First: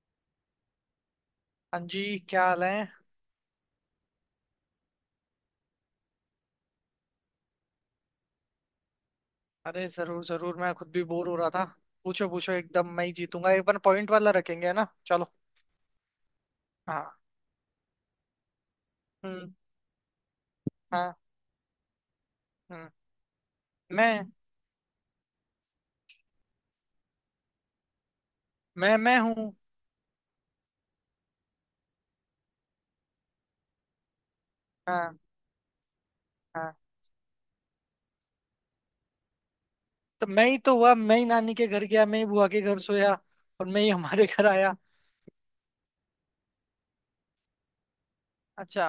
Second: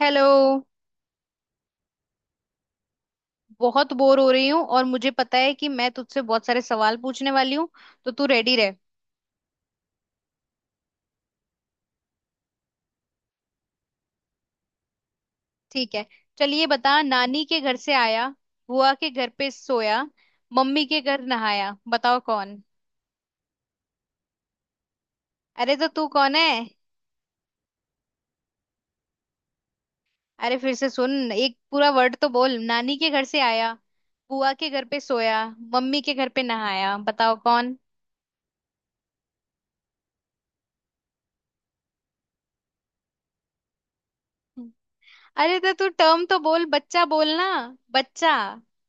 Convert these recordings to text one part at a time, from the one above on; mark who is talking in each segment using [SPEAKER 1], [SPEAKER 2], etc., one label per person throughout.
[SPEAKER 1] Hello.
[SPEAKER 2] हाँ जी क्या हाल है।
[SPEAKER 1] बहुत बोर हो रही हूँ और मुझे पता है कि मैं तुझसे बहुत सारे सवाल पूछने वाली हूँ, तो तू रेडी रह।
[SPEAKER 2] अरे जरूर जरूर, मैं खुद भी बोर हो रहा था। पूछो पूछो एकदम। मैं ही जीतूंगा, एक बार पॉइंट वाला रखेंगे, है ना, चलो।
[SPEAKER 1] ठीक है, चलिए बता।
[SPEAKER 2] हाँ।
[SPEAKER 1] नानी के घर से आया, बुआ के घर पे
[SPEAKER 2] हम्म।
[SPEAKER 1] सोया, मम्मी के
[SPEAKER 2] हाँ।
[SPEAKER 1] घर नहाया, बताओ कौन।
[SPEAKER 2] हम्म। मैं।
[SPEAKER 1] अरे तो तू कौन है?
[SPEAKER 2] मैं हूँ।
[SPEAKER 1] अरे फिर से सुन, एक पूरा वर्ड तो बोल। नानी के घर से आया, बुआ के घर पे
[SPEAKER 2] हाँ।
[SPEAKER 1] सोया, मम्मी के घर पे
[SPEAKER 2] हाँ,
[SPEAKER 1] नहाया, बताओ कौन।
[SPEAKER 2] तो मैं ही तो हुआ, मैं ही नानी के घर गया, मैं ही बुआ के घर सोया और मैं ही हमारे घर आया।
[SPEAKER 1] अरे तो तू टर्म तो बोल, बच्चा बोलना बच्चा।
[SPEAKER 2] अच्छा।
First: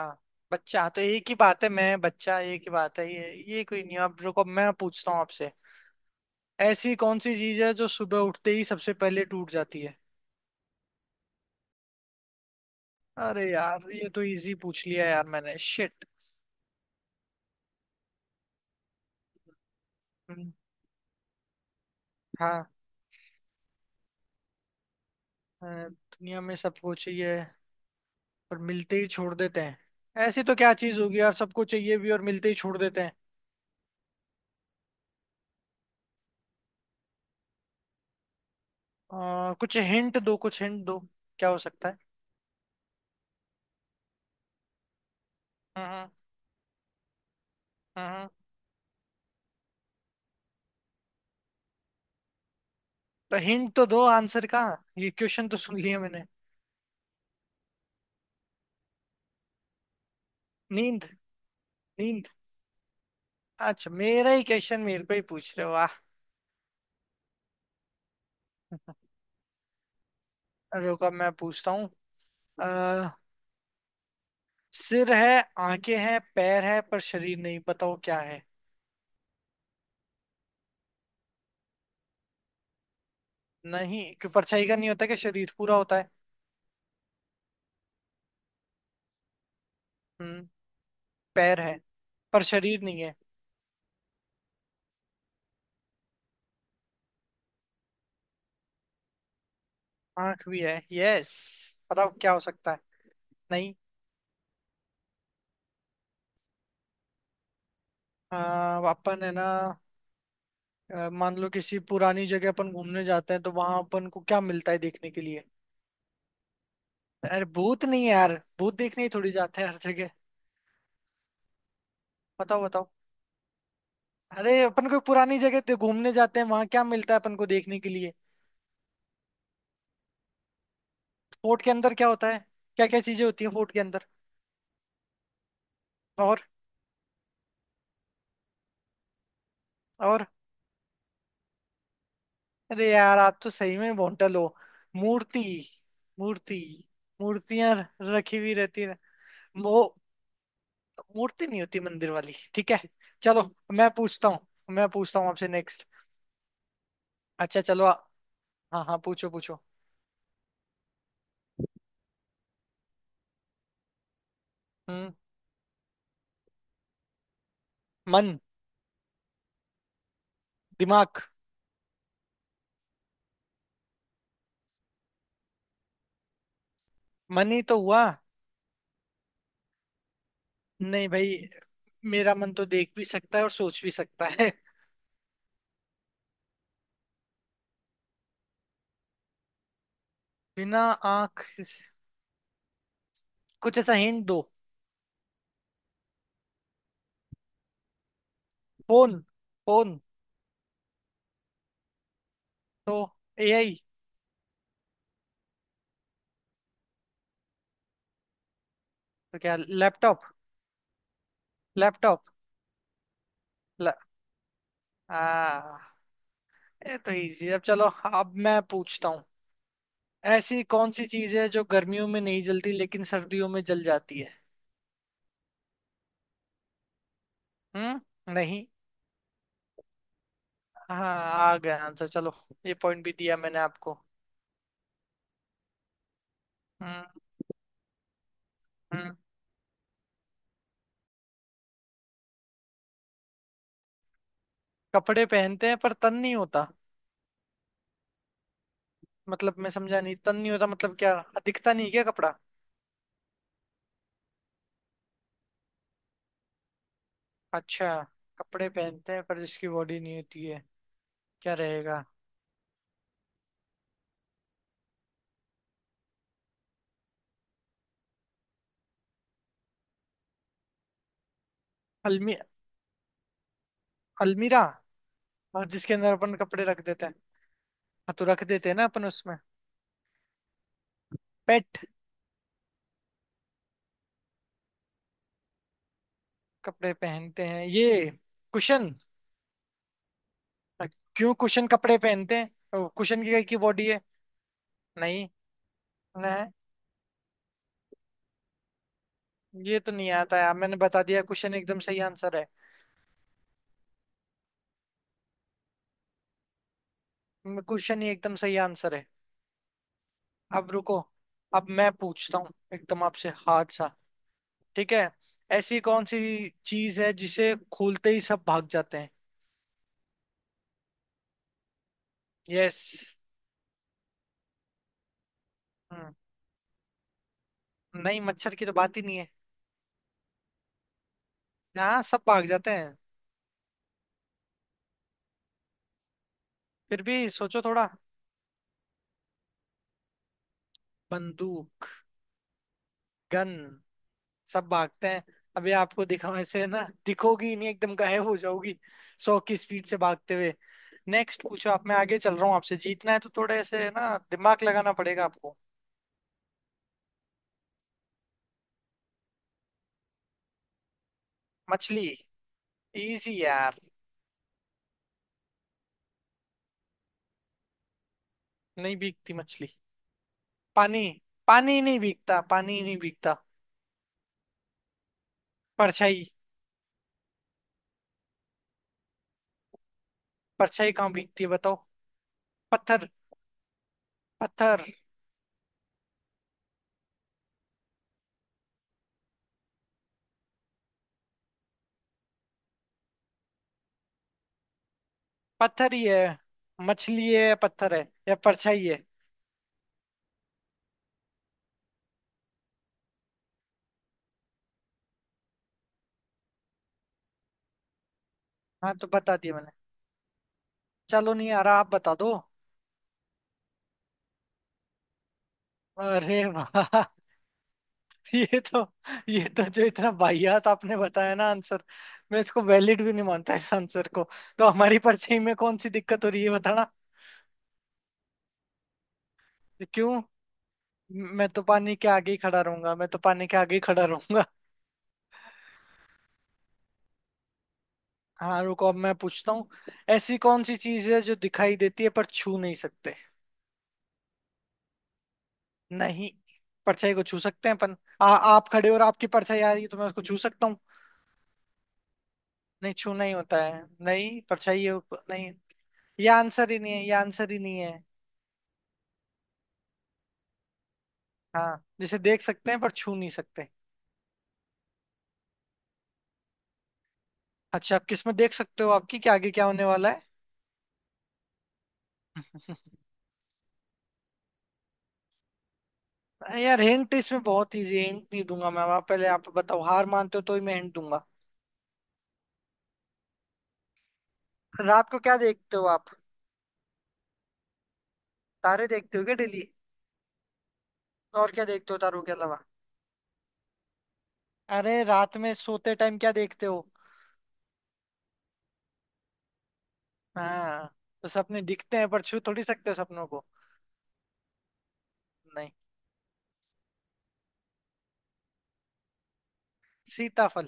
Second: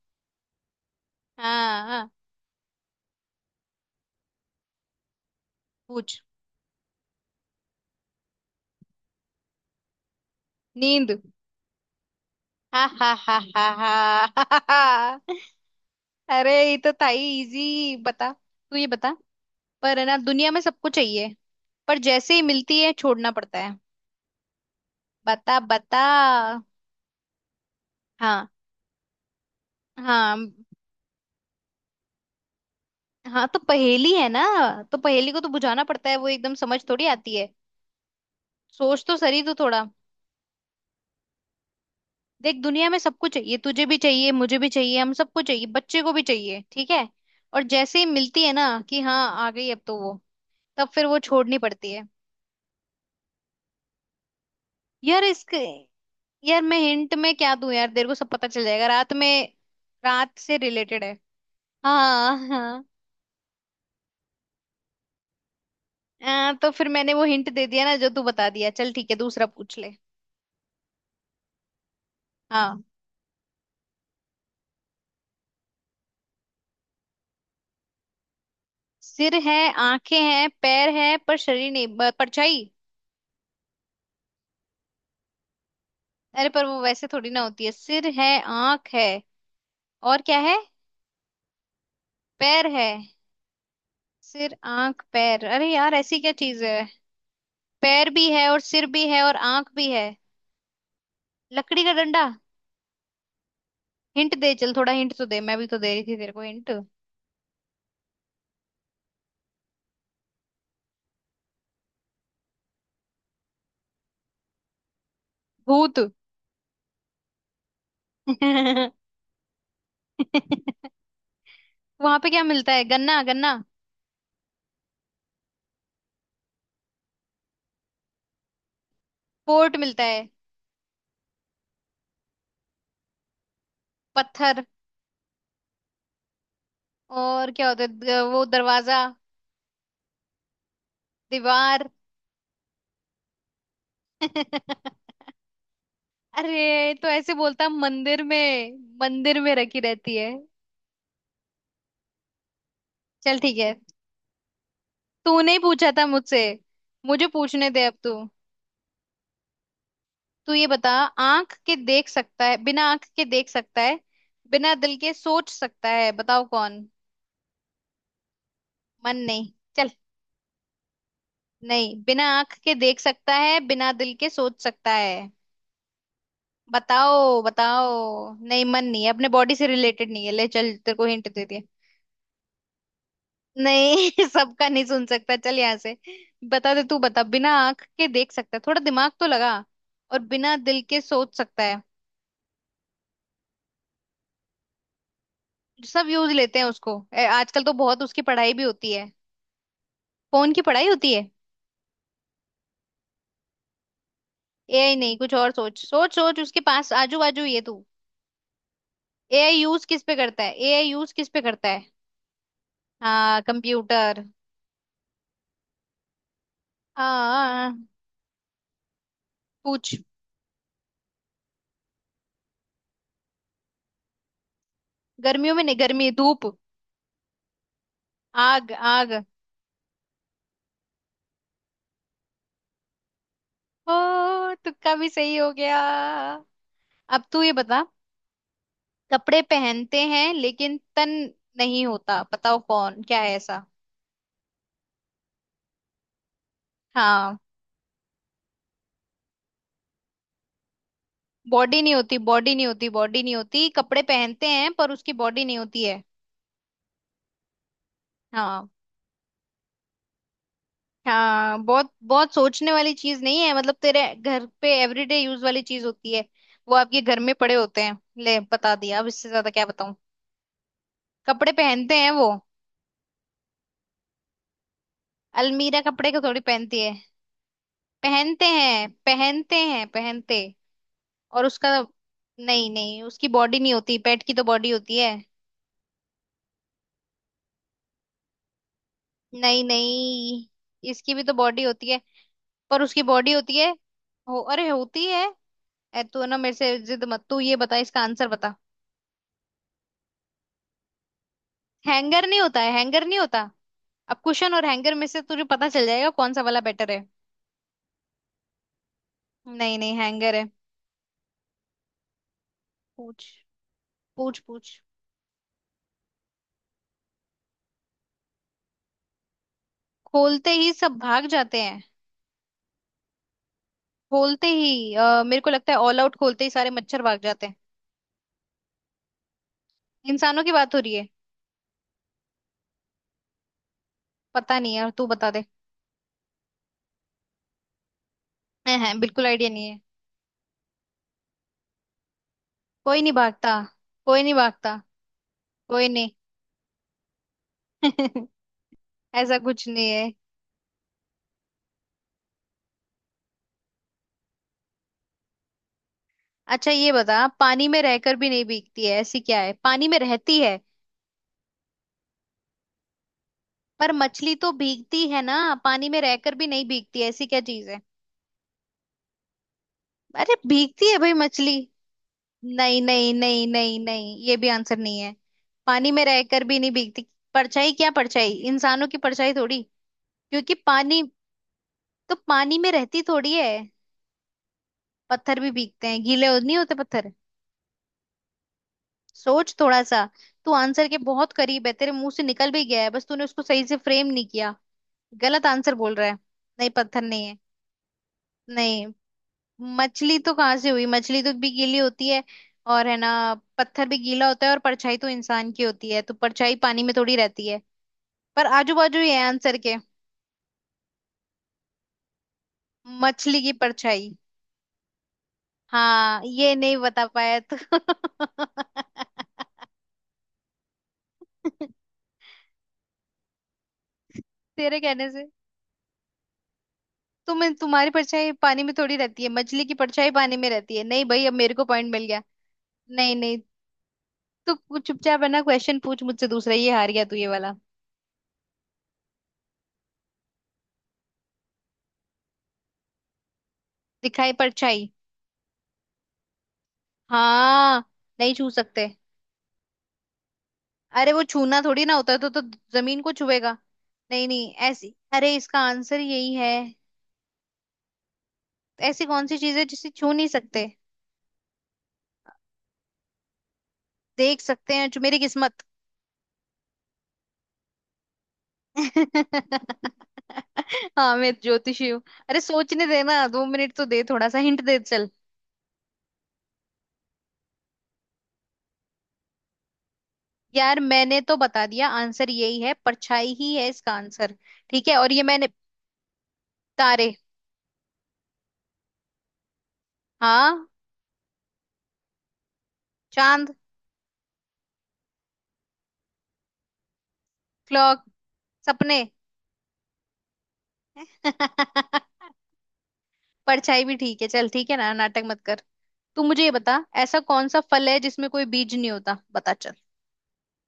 [SPEAKER 2] बच्चा तो एक ही बात है,
[SPEAKER 1] हाँ
[SPEAKER 2] मैं
[SPEAKER 1] हाँ,
[SPEAKER 2] बच्चा एक ही बात है। ये कोई नहीं। अब रुको, मैं पूछता हूँ आपसे।
[SPEAKER 1] पूछ।
[SPEAKER 2] ऐसी कौन सी चीज है जो सुबह उठते ही सबसे पहले टूट जाती है?
[SPEAKER 1] नींद। हा हा हा
[SPEAKER 2] अरे
[SPEAKER 1] हा
[SPEAKER 2] यार, ये तो इजी पूछ लिया
[SPEAKER 1] हा।
[SPEAKER 2] यार मैंने, शिट।
[SPEAKER 1] अरे ये तो था ही इजी, बता। तू ये बता, पर है ना दुनिया
[SPEAKER 2] हम्म,
[SPEAKER 1] में सबको चाहिए, पर जैसे ही
[SPEAKER 2] हाँ।
[SPEAKER 1] मिलती है छोड़ना पड़ता है। बता बता।
[SPEAKER 2] दुनिया में सबको चाहिए
[SPEAKER 1] हाँ।
[SPEAKER 2] पर मिलते ही छोड़ देते हैं।
[SPEAKER 1] हाँ,
[SPEAKER 2] ऐसी तो क्या चीज होगी यार, सबको चाहिए भी और मिलते ही छोड़ देते हैं।
[SPEAKER 1] हाँ तो पहेली है ना, तो पहेली को तो बुझाना पड़ता है, वो एकदम समझ थोड़ी आती है, सोच तो सही तो
[SPEAKER 2] कुछ
[SPEAKER 1] थोड़ा।
[SPEAKER 2] हिंट दो, कुछ हिंट दो। क्या हो सकता है?
[SPEAKER 1] देख, दुनिया में सबको चाहिए, तुझे भी चाहिए, मुझे भी चाहिए, हम सबको चाहिए, बच्चे
[SPEAKER 2] हम्म।
[SPEAKER 1] को भी चाहिए, ठीक है। और जैसे ही
[SPEAKER 2] हम्म।
[SPEAKER 1] मिलती है ना कि हाँ आ गई अब तो वो, तब फिर वो छोड़नी पड़ती है।
[SPEAKER 2] तो हिंट तो दो आंसर का। ये
[SPEAKER 1] यार
[SPEAKER 2] क्वेश्चन तो
[SPEAKER 1] इसके,
[SPEAKER 2] सुन लिया मैंने।
[SPEAKER 1] यार मैं हिंट में क्या दूं यार, तेरे को सब पता चल जाएगा रात में। रात से रिलेटेड
[SPEAKER 2] नींद।
[SPEAKER 1] है।
[SPEAKER 2] नींद।
[SPEAKER 1] हाँ हाँ।
[SPEAKER 2] अच्छा, मेरा ही क्वेश्चन मेरे को ही पूछ रहे हो, वाह।
[SPEAKER 1] तो फिर मैंने वो हिंट दे दिया ना, जो तू बता दिया। चल ठीक है, दूसरा पूछ ले।
[SPEAKER 2] रुको, अब मैं पूछता हूँ।
[SPEAKER 1] हाँ।
[SPEAKER 2] अ, सिर है, आंखें हैं, पैर है पर शरीर नहीं। बताओ क्या है?
[SPEAKER 1] सिर है, आंखें हैं, पैर है, पर शरीर नहीं। परछाई।
[SPEAKER 2] नहीं, क्यों? परछाई का नहीं होता क्या शरीर पूरा होता है?
[SPEAKER 1] अरे पर वो वैसे थोड़ी ना होती है, सिर है, आंख है, और क्या
[SPEAKER 2] हम्म,
[SPEAKER 1] है?
[SPEAKER 2] पैर है पर
[SPEAKER 1] पैर
[SPEAKER 2] शरीर
[SPEAKER 1] है,
[SPEAKER 2] नहीं है।
[SPEAKER 1] सिर, आंख, पैर, अरे यार ऐसी क्या चीज है? पैर भी है और सिर भी है और आंख भी है।
[SPEAKER 2] आंख भी है, यस।
[SPEAKER 1] लकड़ी का
[SPEAKER 2] बताओ
[SPEAKER 1] डंडा।
[SPEAKER 2] क्या हो सकता है? नहीं।
[SPEAKER 1] हिंट दे, चल थोड़ा हिंट तो दे, मैं भी तो दे रही थी तेरे को हिंट।
[SPEAKER 2] अपन है ना, मान लो किसी पुरानी जगह अपन घूमने जाते हैं तो वहां अपन को क्या मिलता है देखने के लिए?
[SPEAKER 1] भूत।
[SPEAKER 2] अरे भूत नहीं है यार, भूत देखने ही थोड़ी जाते हैं हर जगह।
[SPEAKER 1] वहां पे क्या
[SPEAKER 2] बताओ
[SPEAKER 1] मिलता है?
[SPEAKER 2] बताओ।
[SPEAKER 1] गन्ना गन्ना।
[SPEAKER 2] अरे अपन को पुरानी जगह पे घूमने जाते हैं, वहां क्या मिलता है अपन को देखने के लिए?
[SPEAKER 1] पोर्ट मिलता है।
[SPEAKER 2] फोर्ट के अंदर क्या होता है? क्या क्या चीजें होती है फोर्ट के अंदर?
[SPEAKER 1] पत्थर।
[SPEAKER 2] और।
[SPEAKER 1] और क्या होता है, वो दरवाजा।
[SPEAKER 2] और।
[SPEAKER 1] दीवार।
[SPEAKER 2] अरे यार, आप तो सही में बोंटल हो। मूर्ति। मूर्ति।
[SPEAKER 1] अरे तो ऐसे बोलता,
[SPEAKER 2] मूर्तियां
[SPEAKER 1] मंदिर
[SPEAKER 2] रखी हुई
[SPEAKER 1] में।
[SPEAKER 2] रहती है।
[SPEAKER 1] मंदिर में रखी
[SPEAKER 2] वो
[SPEAKER 1] रहती है।
[SPEAKER 2] मूर्ति नहीं होती मंदिर वाली, ठीक है,
[SPEAKER 1] चल
[SPEAKER 2] चलो।
[SPEAKER 1] ठीक है।
[SPEAKER 2] मैं पूछता हूँ। मैं पूछता हूँ आपसे
[SPEAKER 1] तूने ही
[SPEAKER 2] नेक्स्ट।
[SPEAKER 1] पूछा था मुझसे, मुझे
[SPEAKER 2] अच्छा
[SPEAKER 1] पूछने
[SPEAKER 2] चलो।
[SPEAKER 1] दे अब तू।
[SPEAKER 2] हाँ हाँ, पूछो पूछो।
[SPEAKER 1] तू ये बता, आंख के देख सकता है, बिना आंख के देख सकता है, बिना दिल
[SPEAKER 2] हम्म।
[SPEAKER 1] के सोच सकता है, बताओ कौन।
[SPEAKER 2] मन।
[SPEAKER 1] मन नहीं, चल।
[SPEAKER 2] दिमाग।
[SPEAKER 1] नहीं, बिना आंख के देख सकता है, बिना दिल के सोच सकता है, बताओ
[SPEAKER 2] मन ही तो
[SPEAKER 1] बताओ।
[SPEAKER 2] हुआ।
[SPEAKER 1] नहीं मन नहीं है, अपने बॉडी से रिलेटेड नहीं है, ले चल, तेरे को
[SPEAKER 2] नहीं
[SPEAKER 1] हिंट
[SPEAKER 2] भाई,
[SPEAKER 1] दे दिया।
[SPEAKER 2] मेरा मन तो देख भी सकता है और सोच भी
[SPEAKER 1] नहीं
[SPEAKER 2] सकता है।
[SPEAKER 1] सबका नहीं सुन सकता, चल यहाँ से। बता दे, तू बता, बिना आंख के देख सकता है, थोड़ा दिमाग तो लगा, और बिना दिल
[SPEAKER 2] बिना
[SPEAKER 1] के सोच
[SPEAKER 2] आंख,
[SPEAKER 1] सकता है।
[SPEAKER 2] कुछ ऐसा हिंट दो।
[SPEAKER 1] सब यूज लेते हैं उसको, आजकल तो बहुत उसकी पढ़ाई भी होती है।
[SPEAKER 2] फोन। फोन।
[SPEAKER 1] फोन की पढ़ाई होती है?
[SPEAKER 2] तो एआई।
[SPEAKER 1] एआई नहीं, कुछ और सोच सोच सोच, उसके पास आजू बाजू ये तू।
[SPEAKER 2] तो
[SPEAKER 1] एआई
[SPEAKER 2] क्या,
[SPEAKER 1] यूज किस पे
[SPEAKER 2] लैपटॉप।
[SPEAKER 1] करता है? एआई यूज किस पे करता है?
[SPEAKER 2] लैपटॉप।
[SPEAKER 1] हाँ
[SPEAKER 2] ल,
[SPEAKER 1] कंप्यूटर।
[SPEAKER 2] आ, ये तो इजी है, अब
[SPEAKER 1] हाँ,
[SPEAKER 2] चलो। अब मैं पूछता हूँ।
[SPEAKER 1] पूछ।
[SPEAKER 2] ऐसी कौन सी चीज है जो गर्मियों में नहीं जलती लेकिन सर्दियों में जल जाती है?
[SPEAKER 1] गर्मियों में नहीं, गर्मी, धूप।
[SPEAKER 2] हम्म, नहीं।
[SPEAKER 1] आग आग।
[SPEAKER 2] हाँ, आ गया आंसर, चलो। ये पॉइंट भी दिया मैंने आपको।
[SPEAKER 1] ओ तुक्का भी सही हो गया।
[SPEAKER 2] हम्म।
[SPEAKER 1] अब तू ये बता,
[SPEAKER 2] हम्म।
[SPEAKER 1] कपड़े पहनते हैं लेकिन तन नहीं होता, बताओ कौन, क्या है ऐसा।
[SPEAKER 2] कपड़े पहनते हैं पर तन नहीं होता?
[SPEAKER 1] हाँ।
[SPEAKER 2] मतलब मैं समझा नहीं, तन नहीं होता मतलब क्या? दिखता
[SPEAKER 1] बॉडी
[SPEAKER 2] नहीं
[SPEAKER 1] नहीं
[SPEAKER 2] क्या
[SPEAKER 1] होती,
[SPEAKER 2] कपड़ा?
[SPEAKER 1] बॉडी नहीं होती, बॉडी नहीं होती, कपड़े पहनते हैं पर उसकी बॉडी नहीं होती है।
[SPEAKER 2] अच्छा।
[SPEAKER 1] हाँ।
[SPEAKER 2] कपड़े पहनते हैं पर जिसकी बॉडी नहीं होती है? क्या
[SPEAKER 1] हाँ, बहुत
[SPEAKER 2] रहेगा?
[SPEAKER 1] बहुत सोचने वाली चीज नहीं है, मतलब तेरे घर पे एवरीडे यूज वाली चीज होती है। वो आपके घर में पड़े होते हैं, ले बता दिया, अब इससे ज्यादा क्या बताऊं, कपड़े पहनते हैं वो।
[SPEAKER 2] अलमी अलमीरा। और
[SPEAKER 1] अलमीरा
[SPEAKER 2] जिसके
[SPEAKER 1] कपड़े
[SPEAKER 2] अंदर
[SPEAKER 1] को
[SPEAKER 2] अपन
[SPEAKER 1] थोड़ी
[SPEAKER 2] कपड़े
[SPEAKER 1] पहनती
[SPEAKER 2] रख
[SPEAKER 1] है।
[SPEAKER 2] देते हैं? हाँ, तो रख
[SPEAKER 1] पहनते
[SPEAKER 2] देते हैं ना
[SPEAKER 1] हैं,
[SPEAKER 2] अपन उसमें।
[SPEAKER 1] पहनते हैं, पहनते। और
[SPEAKER 2] पेट।
[SPEAKER 1] उसका। नहीं नहीं, उसकी बॉडी नहीं होती, पेट की तो बॉडी होती है।
[SPEAKER 2] कपड़े पहनते हैं ये। कुशन।
[SPEAKER 1] नहीं नहीं, इसकी भी
[SPEAKER 2] क्यों
[SPEAKER 1] तो बॉडी
[SPEAKER 2] कुशन
[SPEAKER 1] होती
[SPEAKER 2] कपड़े
[SPEAKER 1] है।
[SPEAKER 2] पहनते हैं।
[SPEAKER 1] पर उसकी
[SPEAKER 2] कुशन
[SPEAKER 1] बॉडी
[SPEAKER 2] की
[SPEAKER 1] होती है,
[SPEAKER 2] बॉडी है।
[SPEAKER 1] हो अरे होती है।
[SPEAKER 2] नहीं
[SPEAKER 1] तू ना
[SPEAKER 2] नहीं,
[SPEAKER 1] मेरे से जिद मत, तू ये बता इसका आंसर बता।
[SPEAKER 2] ये तो नहीं आता यार, मैंने बता दिया कुशन एकदम सही
[SPEAKER 1] हैंगर,
[SPEAKER 2] आंसर
[SPEAKER 1] नहीं
[SPEAKER 2] है।
[SPEAKER 1] होता है हैंगर, नहीं होता। अब कुशन और हैंगर में से तुझे पता चल जाएगा कौन सा वाला बेटर है।
[SPEAKER 2] कुशन ही एकदम सही आंसर है।
[SPEAKER 1] नहीं नहीं हैंगर है।
[SPEAKER 2] अब रुको, अब मैं पूछता हूँ एकदम
[SPEAKER 1] पूछ
[SPEAKER 2] आपसे हार्ड सा।
[SPEAKER 1] पूछ पूछ।
[SPEAKER 2] ठीक है। ऐसी कौन सी चीज है जिसे खोलते ही सब भाग जाते हैं?
[SPEAKER 1] खोलते ही सब भाग जाते हैं?
[SPEAKER 2] यस।
[SPEAKER 1] खोलते ही मेरे को लगता है ऑल
[SPEAKER 2] हम्म,
[SPEAKER 1] आउट खोलते ही सारे मच्छर भाग जाते हैं।
[SPEAKER 2] नहीं, मच्छर की तो बात ही नहीं है।
[SPEAKER 1] इंसानों की बात हो रही है?
[SPEAKER 2] हाँ, सब भाग जाते हैं।
[SPEAKER 1] पता नहीं है, और तू बता दे।
[SPEAKER 2] फिर भी सोचो थोड़ा।
[SPEAKER 1] है बिल्कुल आइडिया नहीं है।
[SPEAKER 2] बंदूक।
[SPEAKER 1] कोई नहीं
[SPEAKER 2] गन।
[SPEAKER 1] भागता। कोई नहीं
[SPEAKER 2] सब
[SPEAKER 1] भागता।
[SPEAKER 2] भागते हैं। अभी
[SPEAKER 1] कोई
[SPEAKER 2] आपको
[SPEAKER 1] नहीं।
[SPEAKER 2] दिखाओ ऐसे ना, दिखोगी ही नहीं, एकदम गायब हो जाओगी
[SPEAKER 1] ऐसा
[SPEAKER 2] 100 की
[SPEAKER 1] कुछ
[SPEAKER 2] स्पीड
[SPEAKER 1] नहीं
[SPEAKER 2] से
[SPEAKER 1] है।
[SPEAKER 2] भागते हुए। नेक्स्ट पूछो आप, मैं आगे चल रहा हूँ आपसे, जीतना है तो थोड़ा ऐसे ना दिमाग लगाना पड़ेगा आपको।
[SPEAKER 1] अच्छा ये बता, पानी में रहकर भी नहीं भीगती है, ऐसी क्या है, पानी में रहती है।
[SPEAKER 2] मछली। इजी यार।
[SPEAKER 1] पर मछली तो भीगती है ना, पानी में रहकर भी नहीं भीगती ऐसी क्या चीज है?
[SPEAKER 2] नहीं भीगती मछली।
[SPEAKER 1] अरे भीगती है
[SPEAKER 2] पानी।
[SPEAKER 1] भाई मछली।
[SPEAKER 2] पानी नहीं भीगता, पानी
[SPEAKER 1] नहीं
[SPEAKER 2] नहीं
[SPEAKER 1] नहीं
[SPEAKER 2] भीगता।
[SPEAKER 1] नहीं नहीं नहीं, ये भी आंसर नहीं है, पानी में
[SPEAKER 2] परछाई।
[SPEAKER 1] रहकर भी नहीं भीगती। परछाई क्या, परछाई इंसानों की परछाई थोड़ी, क्योंकि
[SPEAKER 2] परछाई
[SPEAKER 1] पानी
[SPEAKER 2] कहाँ भीगती है बताओ।
[SPEAKER 1] तो पानी में रहती
[SPEAKER 2] पत्थर।
[SPEAKER 1] थोड़ी है।
[SPEAKER 2] पत्थर।
[SPEAKER 1] पत्थर भी भीगते हैं, नहीं होते पत्थर। सोच थोड़ा सा, तू आंसर के बहुत करीब है, तेरे मुंह से निकल भी गया है, बस तूने उसको सही से फ्रेम नहीं किया, गलत आंसर बोल
[SPEAKER 2] पत्थर ही
[SPEAKER 1] रहा है।
[SPEAKER 2] है।
[SPEAKER 1] नहीं पत्थर नहीं
[SPEAKER 2] मछली
[SPEAKER 1] है।
[SPEAKER 2] है, पत्थर है या परछाई
[SPEAKER 1] नहीं,
[SPEAKER 2] है?
[SPEAKER 1] मछली तो कहाँ से हुई, मछली तो भी गीली होती है, और है ना, पत्थर भी गीला होता है, और परछाई तो इंसान की होती है तो परछाई पानी में थोड़ी रहती है, पर आजू
[SPEAKER 2] हाँ,
[SPEAKER 1] बाजू
[SPEAKER 2] तो
[SPEAKER 1] ही है
[SPEAKER 2] बता दिया
[SPEAKER 1] आंसर
[SPEAKER 2] मैंने।
[SPEAKER 1] के।
[SPEAKER 2] चलो नहीं आ रहा, आप बता दो।
[SPEAKER 1] मछली की परछाई। हाँ
[SPEAKER 2] अरे
[SPEAKER 1] ये नहीं बता
[SPEAKER 2] वाह।
[SPEAKER 1] पाया तू।
[SPEAKER 2] ये तो, ये तो जो इतना बाहियात आपने बताया ना आंसर, मैं इसको वैलिड भी नहीं मानता इस आंसर को। तो
[SPEAKER 1] तेरे
[SPEAKER 2] हमारी
[SPEAKER 1] कहने से।
[SPEAKER 2] परछाई में कौन सी दिक्कत हो रही है बताना।
[SPEAKER 1] तो मैं तुम्हारी परछाई पानी में थोड़ी रहती है, मछली की
[SPEAKER 2] तो
[SPEAKER 1] परछाई
[SPEAKER 2] क्यों?
[SPEAKER 1] पानी में रहती है, नहीं भाई, अब
[SPEAKER 2] मैं
[SPEAKER 1] मेरे
[SPEAKER 2] तो
[SPEAKER 1] को पॉइंट
[SPEAKER 2] पानी
[SPEAKER 1] मिल
[SPEAKER 2] के
[SPEAKER 1] गया।
[SPEAKER 2] आगे ही खड़ा रहूंगा, मैं
[SPEAKER 1] नहीं
[SPEAKER 2] तो
[SPEAKER 1] नहीं,
[SPEAKER 2] पानी के आगे ही खड़ा रहूंगा।
[SPEAKER 1] तू कुछ चुपचाप है ना, क्वेश्चन पूछ मुझसे दूसरा, ये हार गया तू ये वाला।
[SPEAKER 2] हाँ, रुको अब मैं पूछता हूँ। ऐसी कौन सी चीज है जो दिखाई देती है पर छू नहीं सकते?
[SPEAKER 1] दिखाई परछाई।
[SPEAKER 2] नहीं, परछाई को छू सकते हैं
[SPEAKER 1] हाँ।
[SPEAKER 2] अपन।
[SPEAKER 1] नहीं छू
[SPEAKER 2] आप
[SPEAKER 1] सकते।
[SPEAKER 2] खड़े हो और आपकी परछाई आ रही है तो मैं उसको छू सकता हूँ।
[SPEAKER 1] अरे वो छूना थोड़ी ना होता है तो
[SPEAKER 2] नहीं,
[SPEAKER 1] जमीन को
[SPEAKER 2] छूना ही
[SPEAKER 1] छुएगा।
[SPEAKER 2] होता है।
[SPEAKER 1] नहीं नहीं ऐसी, अरे
[SPEAKER 2] नहीं,
[SPEAKER 1] इसका आंसर
[SPEAKER 2] ये
[SPEAKER 1] यही है।
[SPEAKER 2] आंसर ही नहीं है, ये आंसर ही नहीं है।
[SPEAKER 1] ऐसी कौन सी चीज है जिसे छू नहीं सकते?
[SPEAKER 2] हाँ, जिसे देख सकते हैं पर छू नहीं सकते।
[SPEAKER 1] देख सकते हैं जो मेरी किस्मत।
[SPEAKER 2] अच्छा, आप किसमें देख सकते हो आपकी क्या आगे क्या होने वाला है?
[SPEAKER 1] हाँ मैं ज्योतिषी हूँ। अरे सोचने देना, 2 मिनट तो दे, थोड़ा सा हिंट दे चल।
[SPEAKER 2] यार हिंट इसमें बहुत इजी है, हिंट नहीं दूंगा मैं। आप पहले, आप बताओ हार मानते हो तो ही मैं
[SPEAKER 1] यार
[SPEAKER 2] हिंट
[SPEAKER 1] मैंने
[SPEAKER 2] दूंगा।
[SPEAKER 1] तो बता दिया, आंसर यही है, परछाई ही है इसका आंसर। ठीक है,
[SPEAKER 2] रात
[SPEAKER 1] और
[SPEAKER 2] को
[SPEAKER 1] ये
[SPEAKER 2] क्या
[SPEAKER 1] मैंने।
[SPEAKER 2] देखते हो आप?
[SPEAKER 1] तारे।
[SPEAKER 2] तारे देखते हो क्या डेली?
[SPEAKER 1] हाँ।
[SPEAKER 2] और क्या देखते हो तारों के अलावा?
[SPEAKER 1] चांद।
[SPEAKER 2] अरे रात में सोते टाइम क्या देखते हो?
[SPEAKER 1] क्लॉक। सपने।
[SPEAKER 2] हाँ, तो सपने दिखते हैं पर छू थोड़ी सकते हो सपनों को।
[SPEAKER 1] परछाई भी ठीक है, चल ठीक है ना, नाटक मत कर।
[SPEAKER 2] नहीं।
[SPEAKER 1] तू मुझे ये बता, ऐसा कौन सा फल है जिसमें कोई बीज नहीं होता, बता चल।
[SPEAKER 2] सीताफल।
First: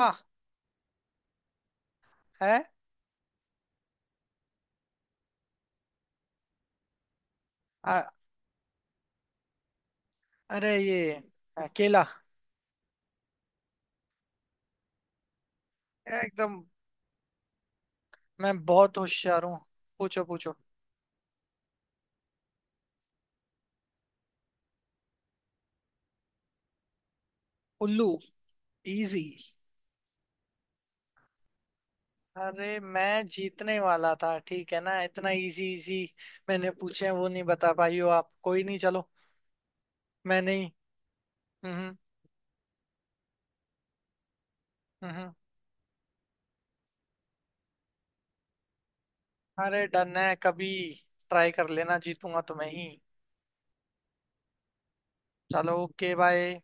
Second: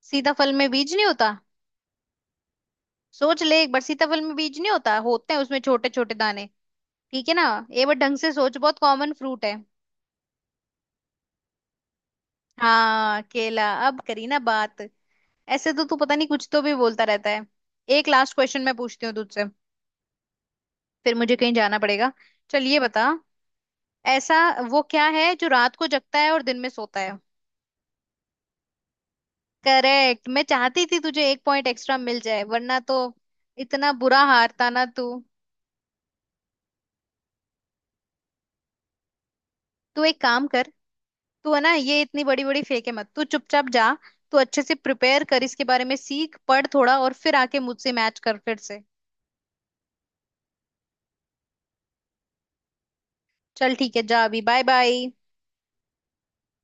[SPEAKER 2] हाँ।
[SPEAKER 1] सीताफल में बीज नहीं होता?
[SPEAKER 2] है।
[SPEAKER 1] सोच ले एक बार, सीताफल में बीज नहीं होता, होते हैं उसमें छोटे छोटे दाने, ठीक है ना, ये बार
[SPEAKER 2] आ,
[SPEAKER 1] ढंग से सोच, बहुत कॉमन फ्रूट है।
[SPEAKER 2] अरे ये, केला।
[SPEAKER 1] हाँ केला, अब करी ना बात, ऐसे तो तू पता नहीं कुछ
[SPEAKER 2] एकदम।
[SPEAKER 1] तो भी बोलता रहता है। एक लास्ट
[SPEAKER 2] मैं
[SPEAKER 1] क्वेश्चन मैं
[SPEAKER 2] बहुत
[SPEAKER 1] पूछती हूँ तुझसे,
[SPEAKER 2] होशियार हूँ। पूछो पूछो।
[SPEAKER 1] फिर मुझे कहीं जाना पड़ेगा, चल ये बता, ऐसा वो क्या है जो रात को जगता है और दिन में सोता है?
[SPEAKER 2] उल्लू। इजी।
[SPEAKER 1] करेक्ट, मैं चाहती थी तुझे एक पॉइंट एक्स्ट्रा मिल जाए,
[SPEAKER 2] अरे
[SPEAKER 1] वरना तो
[SPEAKER 2] मैं जीतने
[SPEAKER 1] इतना
[SPEAKER 2] वाला
[SPEAKER 1] बुरा
[SPEAKER 2] था,
[SPEAKER 1] हारता
[SPEAKER 2] ठीक है
[SPEAKER 1] ना
[SPEAKER 2] ना,
[SPEAKER 1] तू।
[SPEAKER 2] इतना इजी इजी मैंने पूछे हैं, वो नहीं बता पाई हो आप, कोई नहीं, चलो।
[SPEAKER 1] तू एक
[SPEAKER 2] मैं
[SPEAKER 1] काम कर,
[SPEAKER 2] नहीं।
[SPEAKER 1] तू है ना
[SPEAKER 2] हम्म।
[SPEAKER 1] ये इतनी बड़ी बड़ी फेंके मत, तू चुपचाप जा, तू अच्छे से
[SPEAKER 2] हम्म।
[SPEAKER 1] प्रिपेयर
[SPEAKER 2] हम्म।
[SPEAKER 1] कर इसके बारे में, सीख पढ़ थोड़ा और फिर आके मुझसे मैच कर फिर से।
[SPEAKER 2] अरे डन है, कभी ट्राई कर लेना, जीतूंगा तुम्हें ही।
[SPEAKER 1] चल ठीक है, जा अभी, बाय बाय।
[SPEAKER 2] चलो, ओके, बाय।